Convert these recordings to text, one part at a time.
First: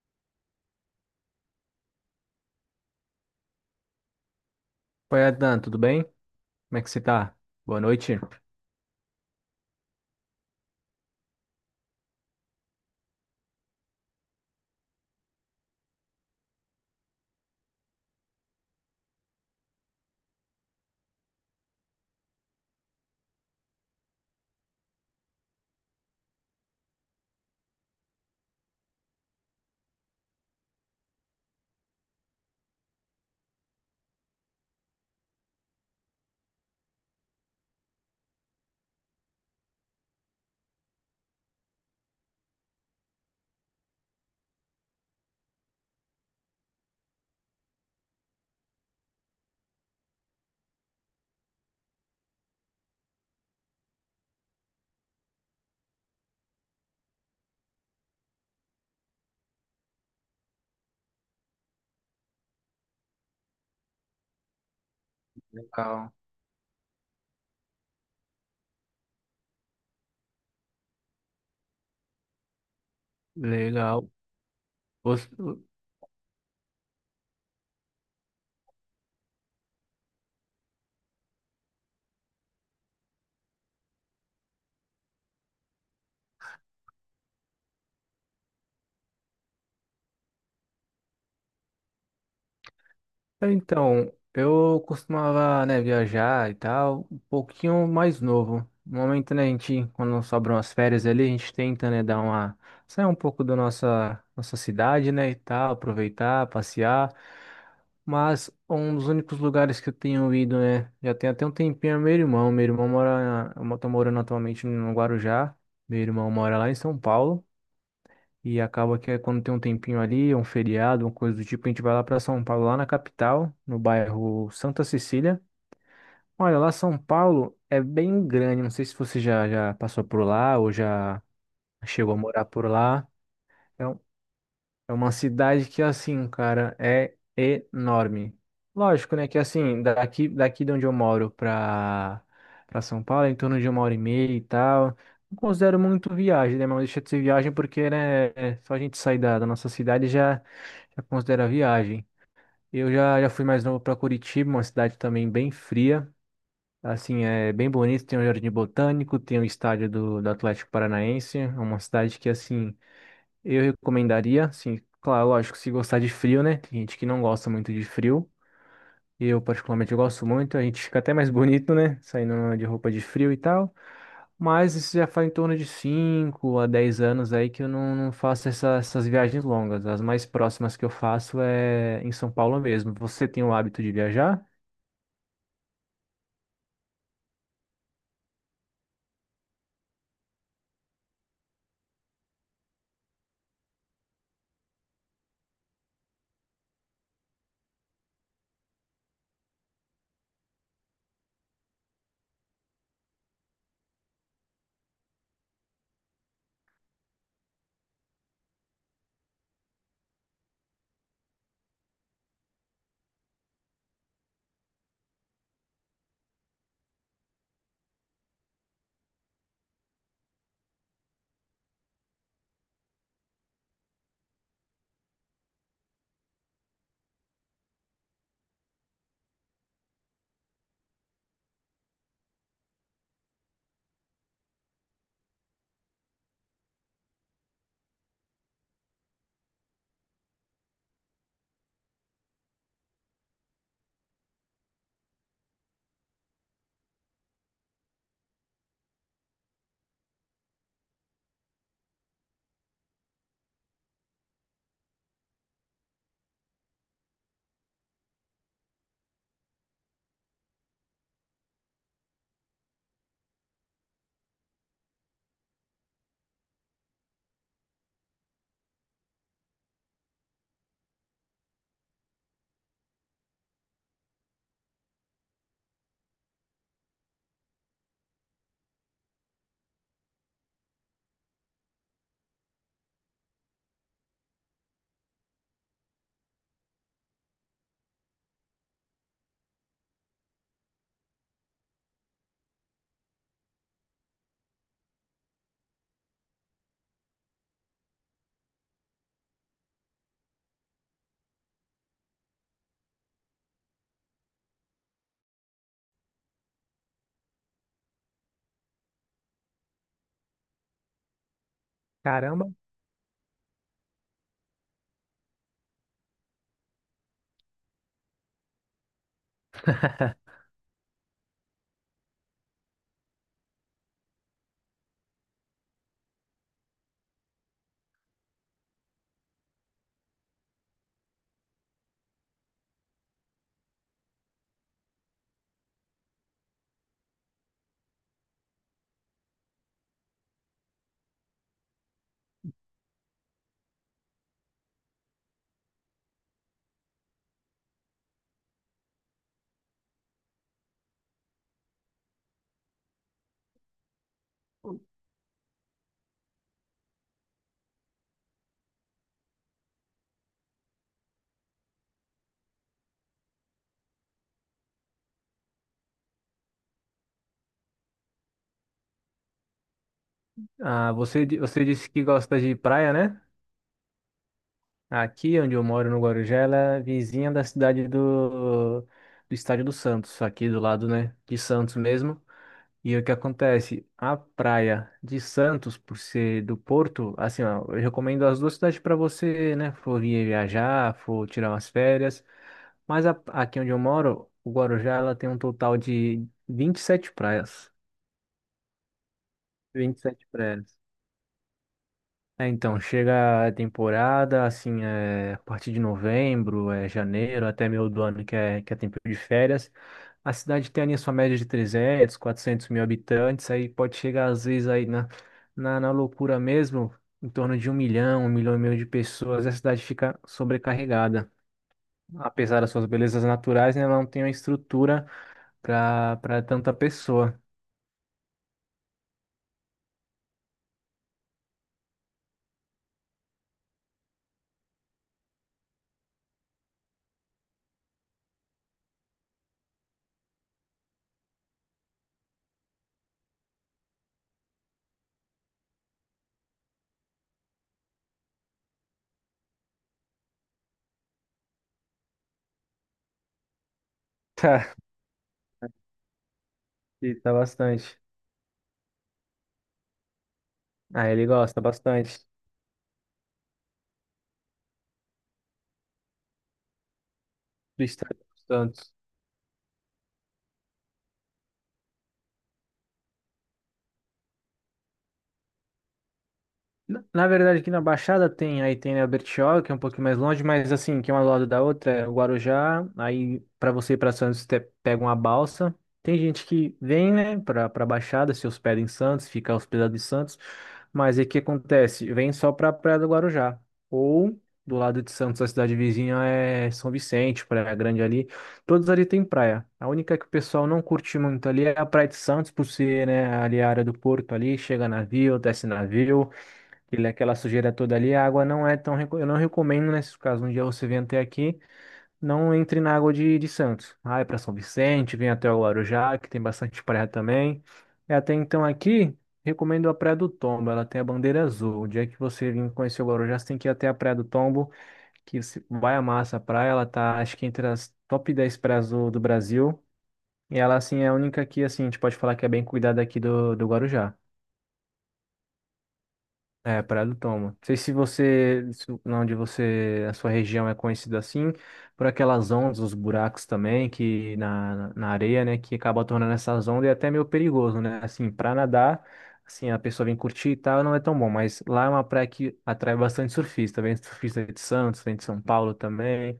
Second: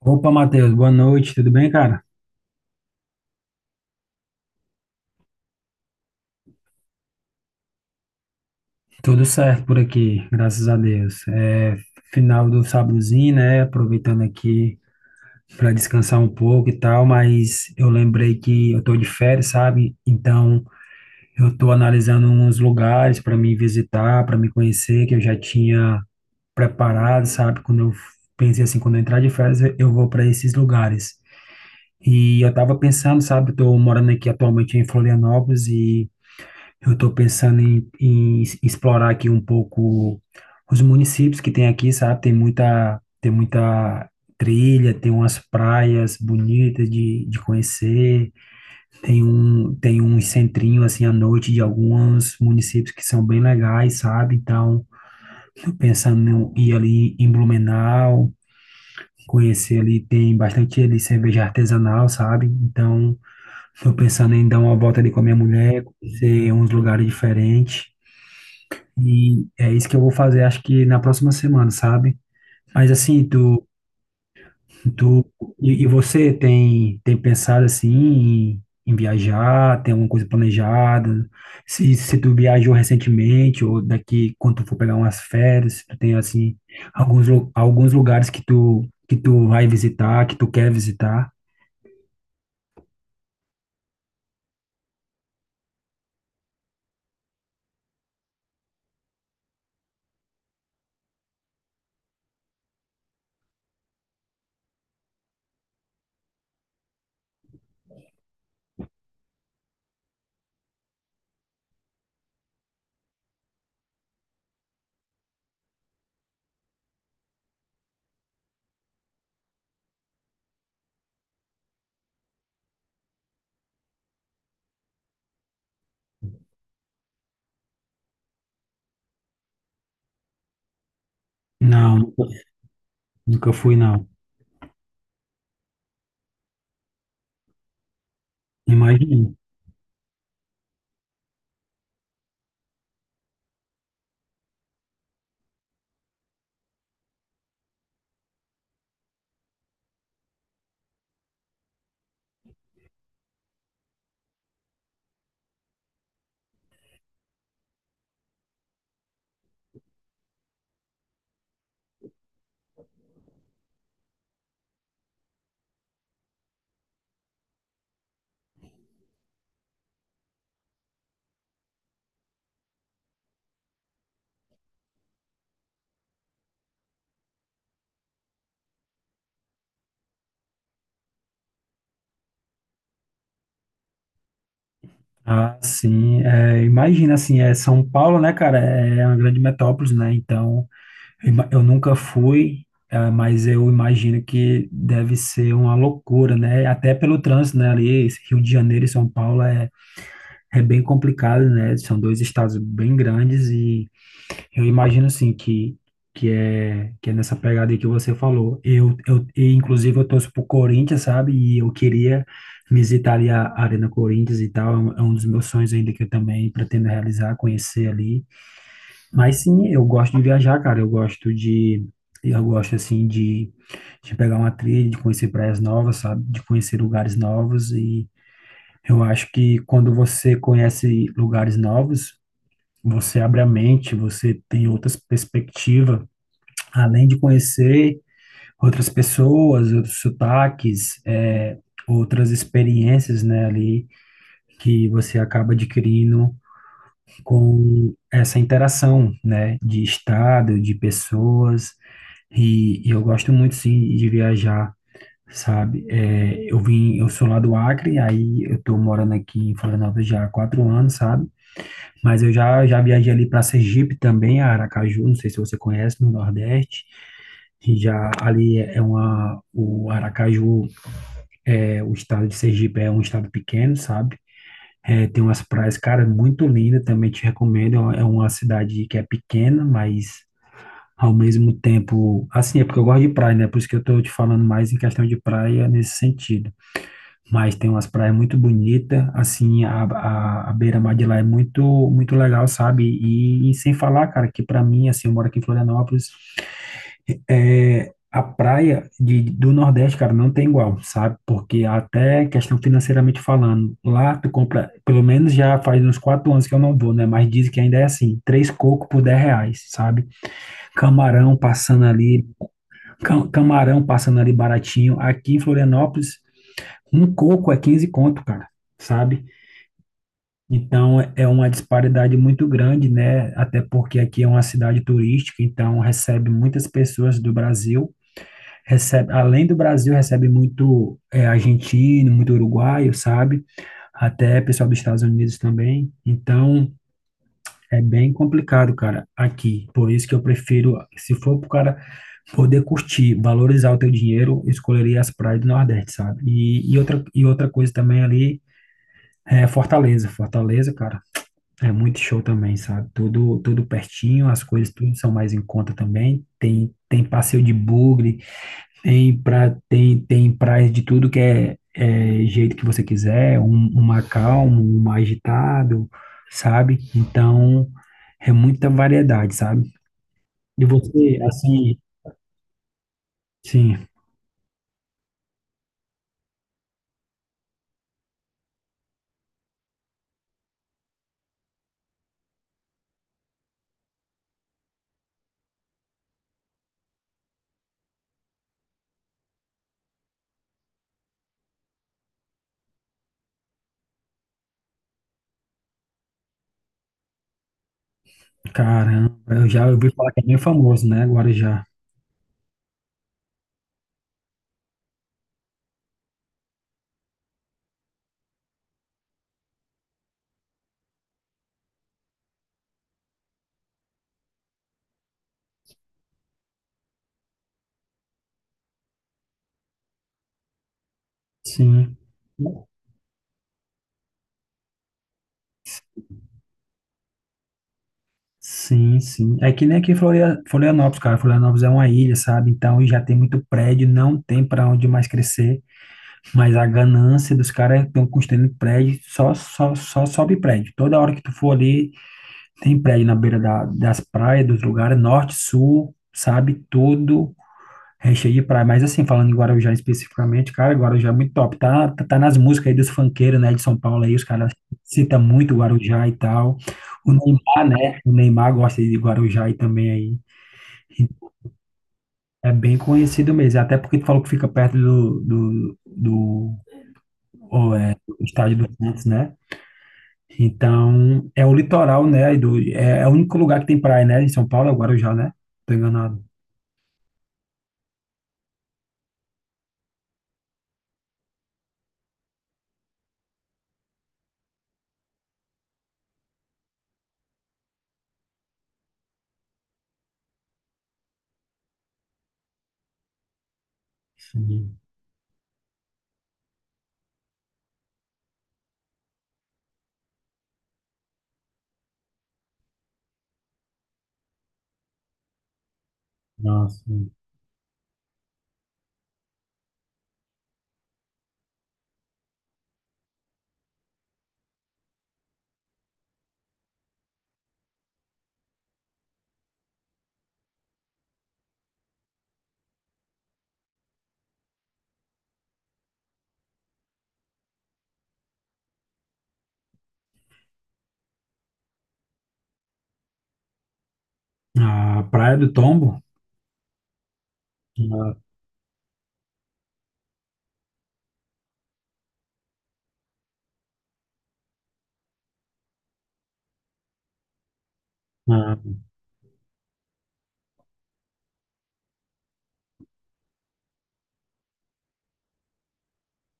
Opa, Matheus, boa noite, tudo bem, cara? Oi, Adan, tudo bem? Como é que você tá? Boa noite. Tudo certo por aqui, graças a Deus. É final do sábadozinho, né? Aproveitando aqui para descansar um pouco e tal, mas eu lembrei que eu tô de férias, sabe? Então, eu tô analisando uns lugares para me visitar, para me conhecer, que eu já tinha preparado, sabe? Quando eu pensei assim, quando eu entrar de férias, eu vou para esses lugares. E eu tava pensando, sabe? Eu tô morando aqui atualmente em Florianópolis. Eu estou pensando em explorar aqui um pouco os municípios que tem aqui, sabe? Tem muita trilha, tem umas praias bonitas de conhecer, tem um centrinho assim à noite de alguns municípios que são bem legais, sabe? Então, estou pensando em ir ali em Blumenau, conhecer ali, tem bastante ali cerveja artesanal, sabe? Então, estou pensando em dar uma volta ali com a minha mulher, Então, conhecer uns lugares diferentes. E é isso que eu vou fazer, acho que na próxima semana, sabe? Mas assim, tu, legal. tu Você- e você tem pensado assim em viajar, tem alguma coisa planejada? Se tu viajou recentemente ou daqui quando tu for pegar umas férias, se tu tem assim alguns lugares que tu vai visitar, que tu quer visitar? Então, eu costumava, né, viajar e tal, um pouquinho mais novo. No momento, né, a gente, quando sobram as férias ali, a gente tenta, né, dar uma... sair um pouco da nossa cidade, né, e tal, aproveitar, passear. Mas um dos únicos lugares que eu tenho ido, né, já tem até um tempinho, é meu irmão. Meu irmão mora, tá morando atualmente no Guarujá. Meu irmão mora lá em São Paulo. E acaba que é quando tem um tempinho ali, um feriado, uma coisa do tipo, a gente vai lá para São Paulo, lá na capital, no bairro Santa Cecília. Olha, lá São Paulo é bem grande, não sei se você já passou por lá ou já Não, chegou a nunca morar por lá. nunca fui, É não. é uma cidade que, assim, cara, é enorme. Lógico, né? Imagina. Que, assim, daqui de onde eu moro pra, pra São Paulo, é em torno de 1 hora e meia e tal. Não considero muito viagem, né? Mas deixa de ser viagem porque, né? Só a gente sair da, da nossa cidade já, já considera viagem. Eu já fui mais novo pra Curitiba, uma cidade também bem fria. Assim, é bem bonito. Tem um jardim botânico, tem o estádio do Atlético Paranaense. É uma cidade que, assim. Eu recomendaria, assim, claro, lógico, se gostar de frio, né? Tem gente que não gosta muito de frio. Eu, particularmente, eu gosto muito. A gente fica até mais bonito, né? Saindo de roupa de frio e tal. Mas isso já faz em torno de 5 a 10 anos aí que eu não faço essas viagens longas. As mais próximas que eu faço é em São Paulo mesmo. Você tem o hábito de viajar? Ah, sim. É, imagina, assim, é São Paulo, né, cara? É uma grande metrópole, né? Então, eu nunca fui, ah, mas eu imagino que deve ser uma loucura, né? Até pelo trânsito, né? Ali, esse Rio de Janeiro e São Paulo é. Bem complicado, né? São dois estados bem grandes e eu imagino assim que é que é nessa pegada aí que você falou. Eu e, inclusive, eu torço pro Corinthians, sabe? E eu queria visitar ali a Arena Corinthians e tal. É um dos meus sonhos ainda que eu também pretendo realizar, conhecer ali. Mas sim, eu gosto de viajar, cara. Eu gosto assim de pegar uma trilha, de conhecer praias novas, sabe? De conhecer lugares novos e eu acho que quando você conhece lugares novos, você abre a mente, você tem outras perspectivas, além de conhecer outras pessoas, outros sotaques, outras experiências, né, ali que você acaba adquirindo com essa interação, né, de estado, de pessoas. E eu gosto muito, sim, de viajar. Sabe, eu vim, eu sou lá do Acre, aí eu tô morando aqui em Florianópolis já há 4 anos, sabe? Mas eu já, já viajei ali para Sergipe também, a Aracaju, não sei se você conhece, no Nordeste. E já ali é uma, o Aracaju, é, o estado de Sergipe é um estado pequeno, sabe? É, tem umas praias, cara, muito linda, também te recomendo. É uma cidade que é pequena, mas ao mesmo tempo, assim, é porque eu gosto de praia, né? Por isso que eu tô te falando mais em questão de praia nesse sentido, mas tem umas praias muito bonitas, assim, a beira-mar de lá é muito, muito legal, sabe? E sem falar, cara, que pra mim, assim, eu moro aqui em Florianópolis, é, a praia de, do Nordeste, cara, não tem igual, sabe? Porque até questão financeiramente falando, lá tu compra, pelo menos já faz uns 4 anos que eu não vou, né? Mas dizem que ainda é assim, três cocos por R$ 10, sabe? Camarão passando ali, Caramba. camarão passando ali baratinho. Aqui em Florianópolis, um coco é 15 conto, cara, sabe? Então é uma disparidade muito grande, né? Até porque aqui é uma cidade turística, então recebe muitas pessoas do Brasil, recebe, além do Brasil, recebe muito é, argentino, muito uruguaio, sabe? Até pessoal dos Estados Unidos também. Então é bem complicado, cara, aqui. Por isso que eu prefiro, se for pro cara poder curtir, valorizar o teu dinheiro, eu escolheria as praias do Nordeste, sabe? E outra coisa também ali é Fortaleza. Fortaleza, cara. É muito show também, sabe? Tudo, tudo pertinho, as coisas tudo são mais em conta também. Tem passeio de bugre, tem praias de tudo que é, jeito que você quiser, um, uma calmo, um mais agitado, sabe? Então, é muita variedade, sabe? E Ah, você, você, você assim, disse que gosta de praia, né? sim, Aqui onde eu moro, no Guarujá, ela é vizinha da cidade do Estádio do Santos, aqui do lado, né, de Santos mesmo. E o que acontece? A praia de Santos, por ser do Porto, assim, ó, eu recomendo as duas cidades para você, né, for vir viajar, for tirar umas férias. Mas aqui onde eu moro, o Guarujá, ela tem um total de 27 praias. caramba, eu já ouvi vinte e falar que é sete bem praias. famoso, né? Guarujá. É, então, chega a temporada, assim, é, a partir de novembro, é, janeiro, até meio do ano, que é tempo de férias. A cidade tem ali a sua média de 300, 400 mil habitantes, aí pode chegar às vezes aí na, na loucura mesmo, em torno de 1 milhão, 1 milhão e meio de pessoas, e a cidade fica sobrecarregada. Sim. Apesar das suas belezas naturais, né, ela não tem uma estrutura para tanta pessoa. Sim, sim. É que nem aqui em Florianópolis, cara. Florianópolis é uma ilha, sabe? Então, já tem muito prédio, não tem para onde mais crescer. Mas a ganância dos caras estão construindo prédio, só, só, só sobe prédio. Toda hora que tu for ali, tem prédio na beira da, das praias, dos lugares, norte, sul, sabe? Tudo recheio de praia, mas assim, falando em Guarujá especificamente, cara, Guarujá é muito top. Tá, tá, tá nas músicas aí dos funkeiros, né, de São Paulo aí, os caras Tá, citam muito Guarujá e tal. O e tá Neymar, né, bastante. o Neymar gosta de Guarujá aí também aí. E Ah, ele gosta bastante É bem conhecido mesmo, até porque tu falou que fica perto do, do, do, oh, do é, do estado. Do estádio do Santos. Santos, né? Então, é o litoral, né, e do, é, é o único lugar que tem praia, né, em São Paulo é o Guarujá, né? Tô enganado. Na na verdade, aqui na Baixada tem, aí tem né, a Bertioga, que é um pouquinho mais longe, mas assim, que é uma do lado da outra, é o Guarujá, aí para você ir para Santos, você pega uma balsa. Tem gente que vem, né, para Baixada, se hospeda em Santos, fica hospedado em Santos, mas aí o que acontece? Vem só para Praia do Guarujá, ou do Sim, lado de Santos, a cidade vizinha é São Vicente, Praia Grande ali, todos ali tem praia. A única que o pessoal não curte muito ali é a Praia de Santos, por ser, né, ali a área do porto ali, chega navio, desce navio, nossa. ele, é aquela sujeira toda ali, a água não é tão. Eu não recomendo nesses casos. Um dia você vem até aqui, não entre na água de Santos. Ah, é para São Vicente, vem até o Guarujá, que tem bastante praia também. E até então aqui, recomendo a Praia do Tombo. Ela tem a bandeira azul. O dia que você vir conhecer o Guarujá, você tem que ir até a Praia do Tombo, que você vai amar essa praia. Ela tá, acho que entre as top 10 praias do Brasil. E ela, assim, é a única que, assim, a gente pode falar que é bem cuidada aqui do Guarujá. A Praia do Tombo. É, Praia do Tomo. Não sei se você, onde você, a sua região é conhecida assim, por aquelas ondas, os buracos também, que na, na areia, né, que acaba tornando essas ondas e é até meio perigoso, né? Assim, pra Não. nadar, assim, a pessoa vem curtir e tal, não é tão bom, mas lá é uma praia que atrai bastante surfista, vem surfista de Santos, vem de São Paulo também.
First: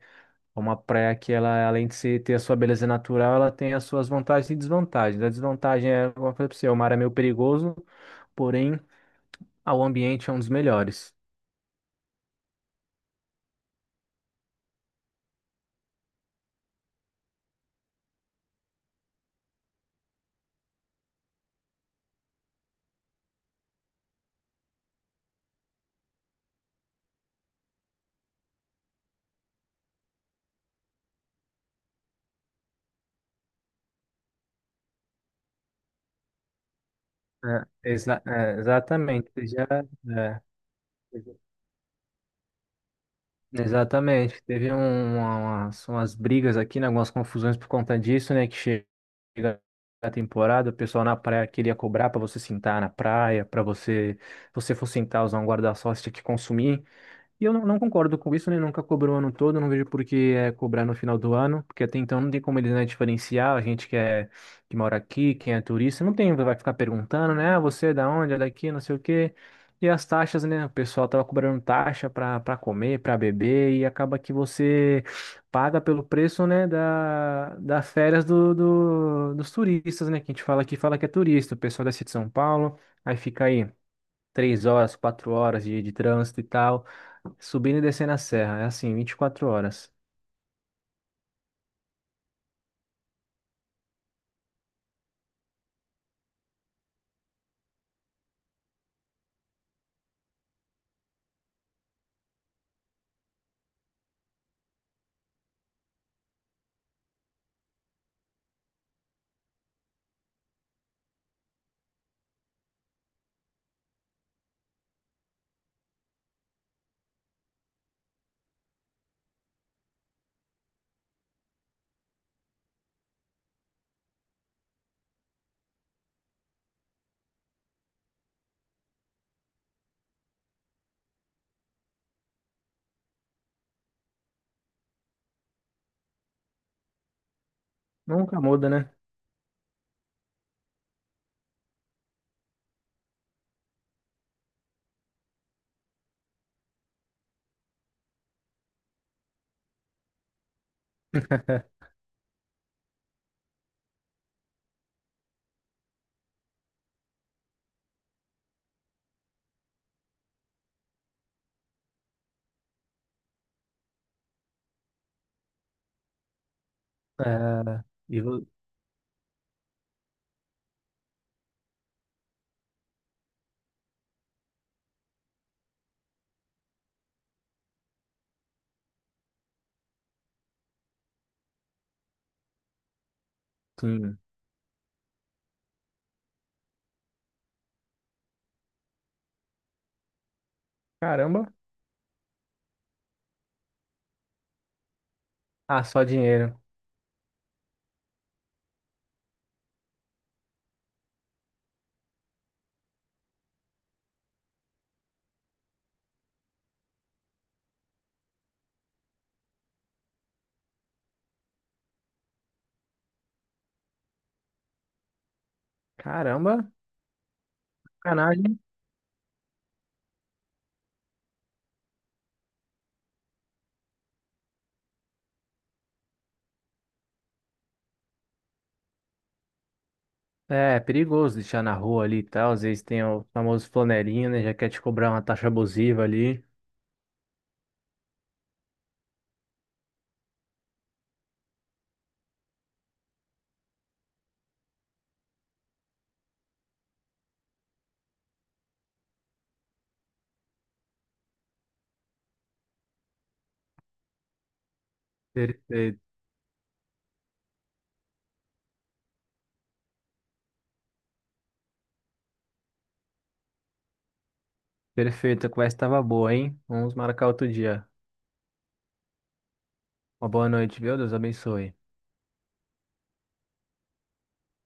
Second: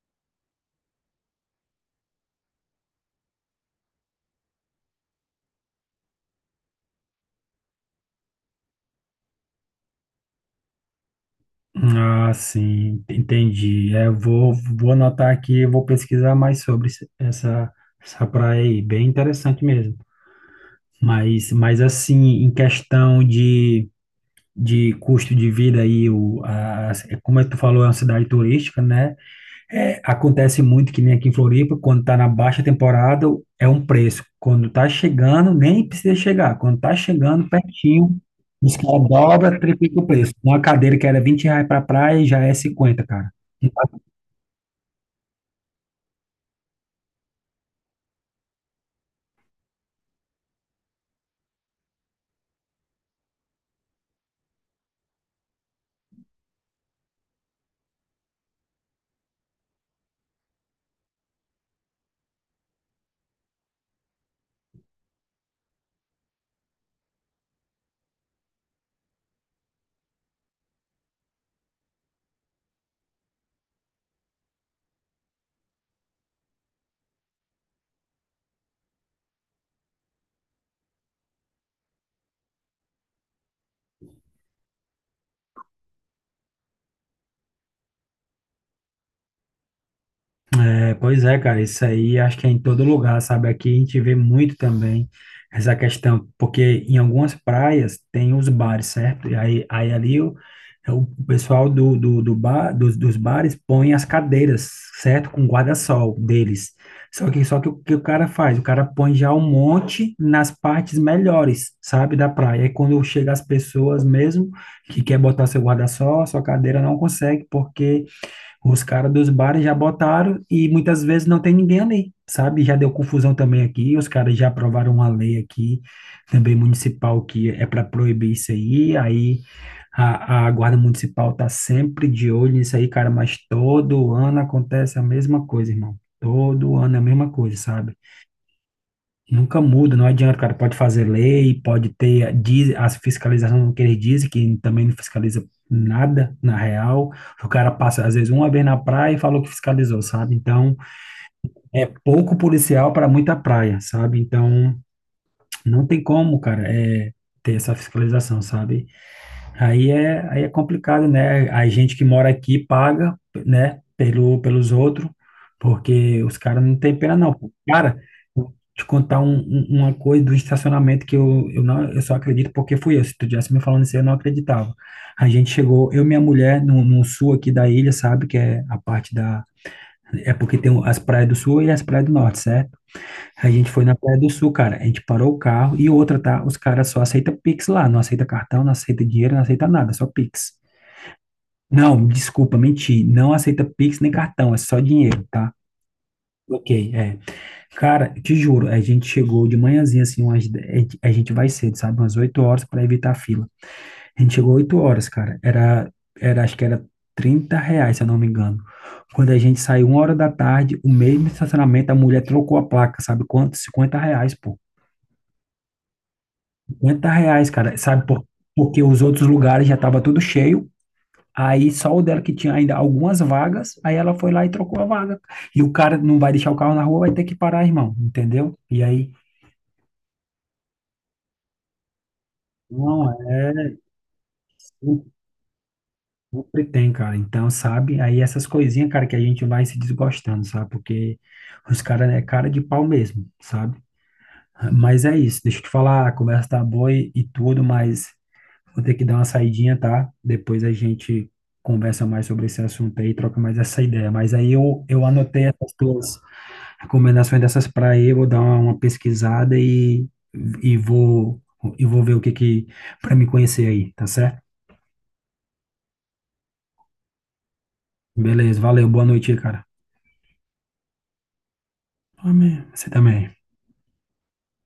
É uma praia que ela, além de ter a sua beleza natural, ela tem as suas vantagens e desvantagens. A desvantagem é, como eu falei pra você, o mar é meio perigoso, porém. Ah, o ambiente é um dos melhores. Ah, sim, entendi. É, eu vou, vou anotar aqui, eu vou pesquisar mais sobre essa praia aí, bem interessante mesmo. Mas assim, em questão de custo de vida aí, como é que tu falou, é uma cidade turística, né? É, acontece muito que nem aqui em Floripa, quando tá na baixa temporada, é um preço. Quando tá chegando, nem precisa chegar. Quando tá chegando É, pertinho, os caras exatamente. Você dobra, já, triplica o preço. é, Uma cadeira que era R$ 20 pra praia já é 50, cara. exatamente. Teve umas brigas aqui, né, algumas confusões por conta disso, né? Que chega a temporada, o pessoal na praia queria cobrar para você sentar na praia, para você, se você for sentar, usar um guarda-sol, você tinha que consumir. E eu não concordo com isso, né? Nunca cobrou o ano todo, não vejo por que é cobrar no final do ano, porque até então não tem como eles, né, diferenciar a gente que é que mora aqui, quem é turista, não tem, vai ficar perguntando, né? Ah, você é da onde? É daqui, não sei o quê. E as taxas, né? O pessoal tava cobrando taxa para comer, para beber, e acaba que você paga pelo preço, né, da, das férias do, dos turistas, né? Que a gente fala aqui, fala que é turista, o pessoal desce de São Paulo, aí fica aí 3 horas, 4 horas de trânsito e tal, subindo e descendo a serra. É assim, 24 horas. É, pois é, cara, isso aí acho que é em todo lugar, sabe? Aqui a gente vê muito também essa questão, porque em algumas praias tem os bares, certo? E aí, aí ali é o pessoal do bar, dos bares põe as cadeiras, certo? Com guarda-sol deles. Só que o que o cara faz? O cara põe já um monte nas partes melhores, sabe, da praia. E quando chega as pessoas mesmo que quer botar seu guarda-sol, sua cadeira não consegue, porque os caras dos bares já botaram e muitas vezes não tem ninguém ali, sabe? Já deu confusão também aqui, os caras já aprovaram uma lei aqui, também municipal, que é para proibir isso aí, aí a guarda municipal tá sempre de olho nisso aí, cara, mas todo ano acontece a mesma coisa, irmão. Todo ano é a mesma coisa, sabe? Nunca muda, né? Nunca muda, não adianta, cara. Pode fazer lei, pode ter diz, a fiscalização que eles dizem, que também não fiscaliza nada, na real. O cara passa, às vezes, uma vez na praia e falou que fiscalizou, sabe? Então, é pouco policial para muita praia, sabe? Então, não tem como, cara, é, ter essa fiscalização, sabe? Aí é complicado, né? A gente que mora aqui paga, né, pelo, pelos outros, porque os caras não têm pena, não. É, Cara, e vo- vou te contar uma coisa do estacionamento que não, eu só acredito porque fui eu. Se tu tivesse me falando isso, eu não acreditava. A gente chegou, eu e minha mulher, no sul aqui da ilha, sabe? Que é a parte da. É porque tem as praias do sul e as praias do norte, certo? A gente foi na Praia sim. do Sul, cara. A gente parou o carro e outra, tá? Os caras só aceitam Pix lá. Não aceita cartão, não aceita dinheiro, não aceita nada, só Pix. Caramba. Não, desculpa, menti. Não aceita Pix nem cartão, é só dinheiro, tá? Ah, só dinheiro. Ok, é. Cara, te juro, a gente chegou de manhãzinha, assim, umas, de- a gente vai cedo, sabe? Umas 8 horas para evitar a fila. A gente chegou 8 horas, cara. Acho que era R$ 30, se eu não me engano. Quando a gente saiu uma hora da tarde, o mesmo estacionamento, a mulher trocou a placa, sabe? Quanto? R$ 50, pô. Caramba, R$ 50, cara, sabe? Por, sacanagem. porque os outros lugares já tava tudo cheio, aí só o dela que tinha ainda algumas vagas, aí ela foi lá e trocou a vaga. E o cara não vai deixar o carro na rua, vai ter que parar, irmão, entendeu? E aí, É, é perigoso deixar na rua ali e tal. Às vezes tem não, o famoso é, flanelinha, né? Já quer te cobrar uma taxa abusiva ali. sempre tem, cara. Então, sabe? Aí essas coisinhas, cara, que a gente vai se desgostando, sabe? Porque os caras é cara de pau mesmo, sabe? Mas é isso, deixa eu te falar, a conversa tá boa e tudo, mas. Vou ter que dar uma saidinha, tá? Depois a gente conversa mais sobre esse assunto aí, troca mais essa ideia. Mas aí eu anotei essas Perfeito. tuas recomendações dessas para aí, vou dar uma pesquisada e vou e vou ver o que que para me conhecer aí, tá certo? Perfeito, a conversa estava boa, hein? Vamos marcar outro dia. Beleza, valeu, boa noite aí, cara. Uma boa noite, viu? Deus abençoe. Amém. Você também.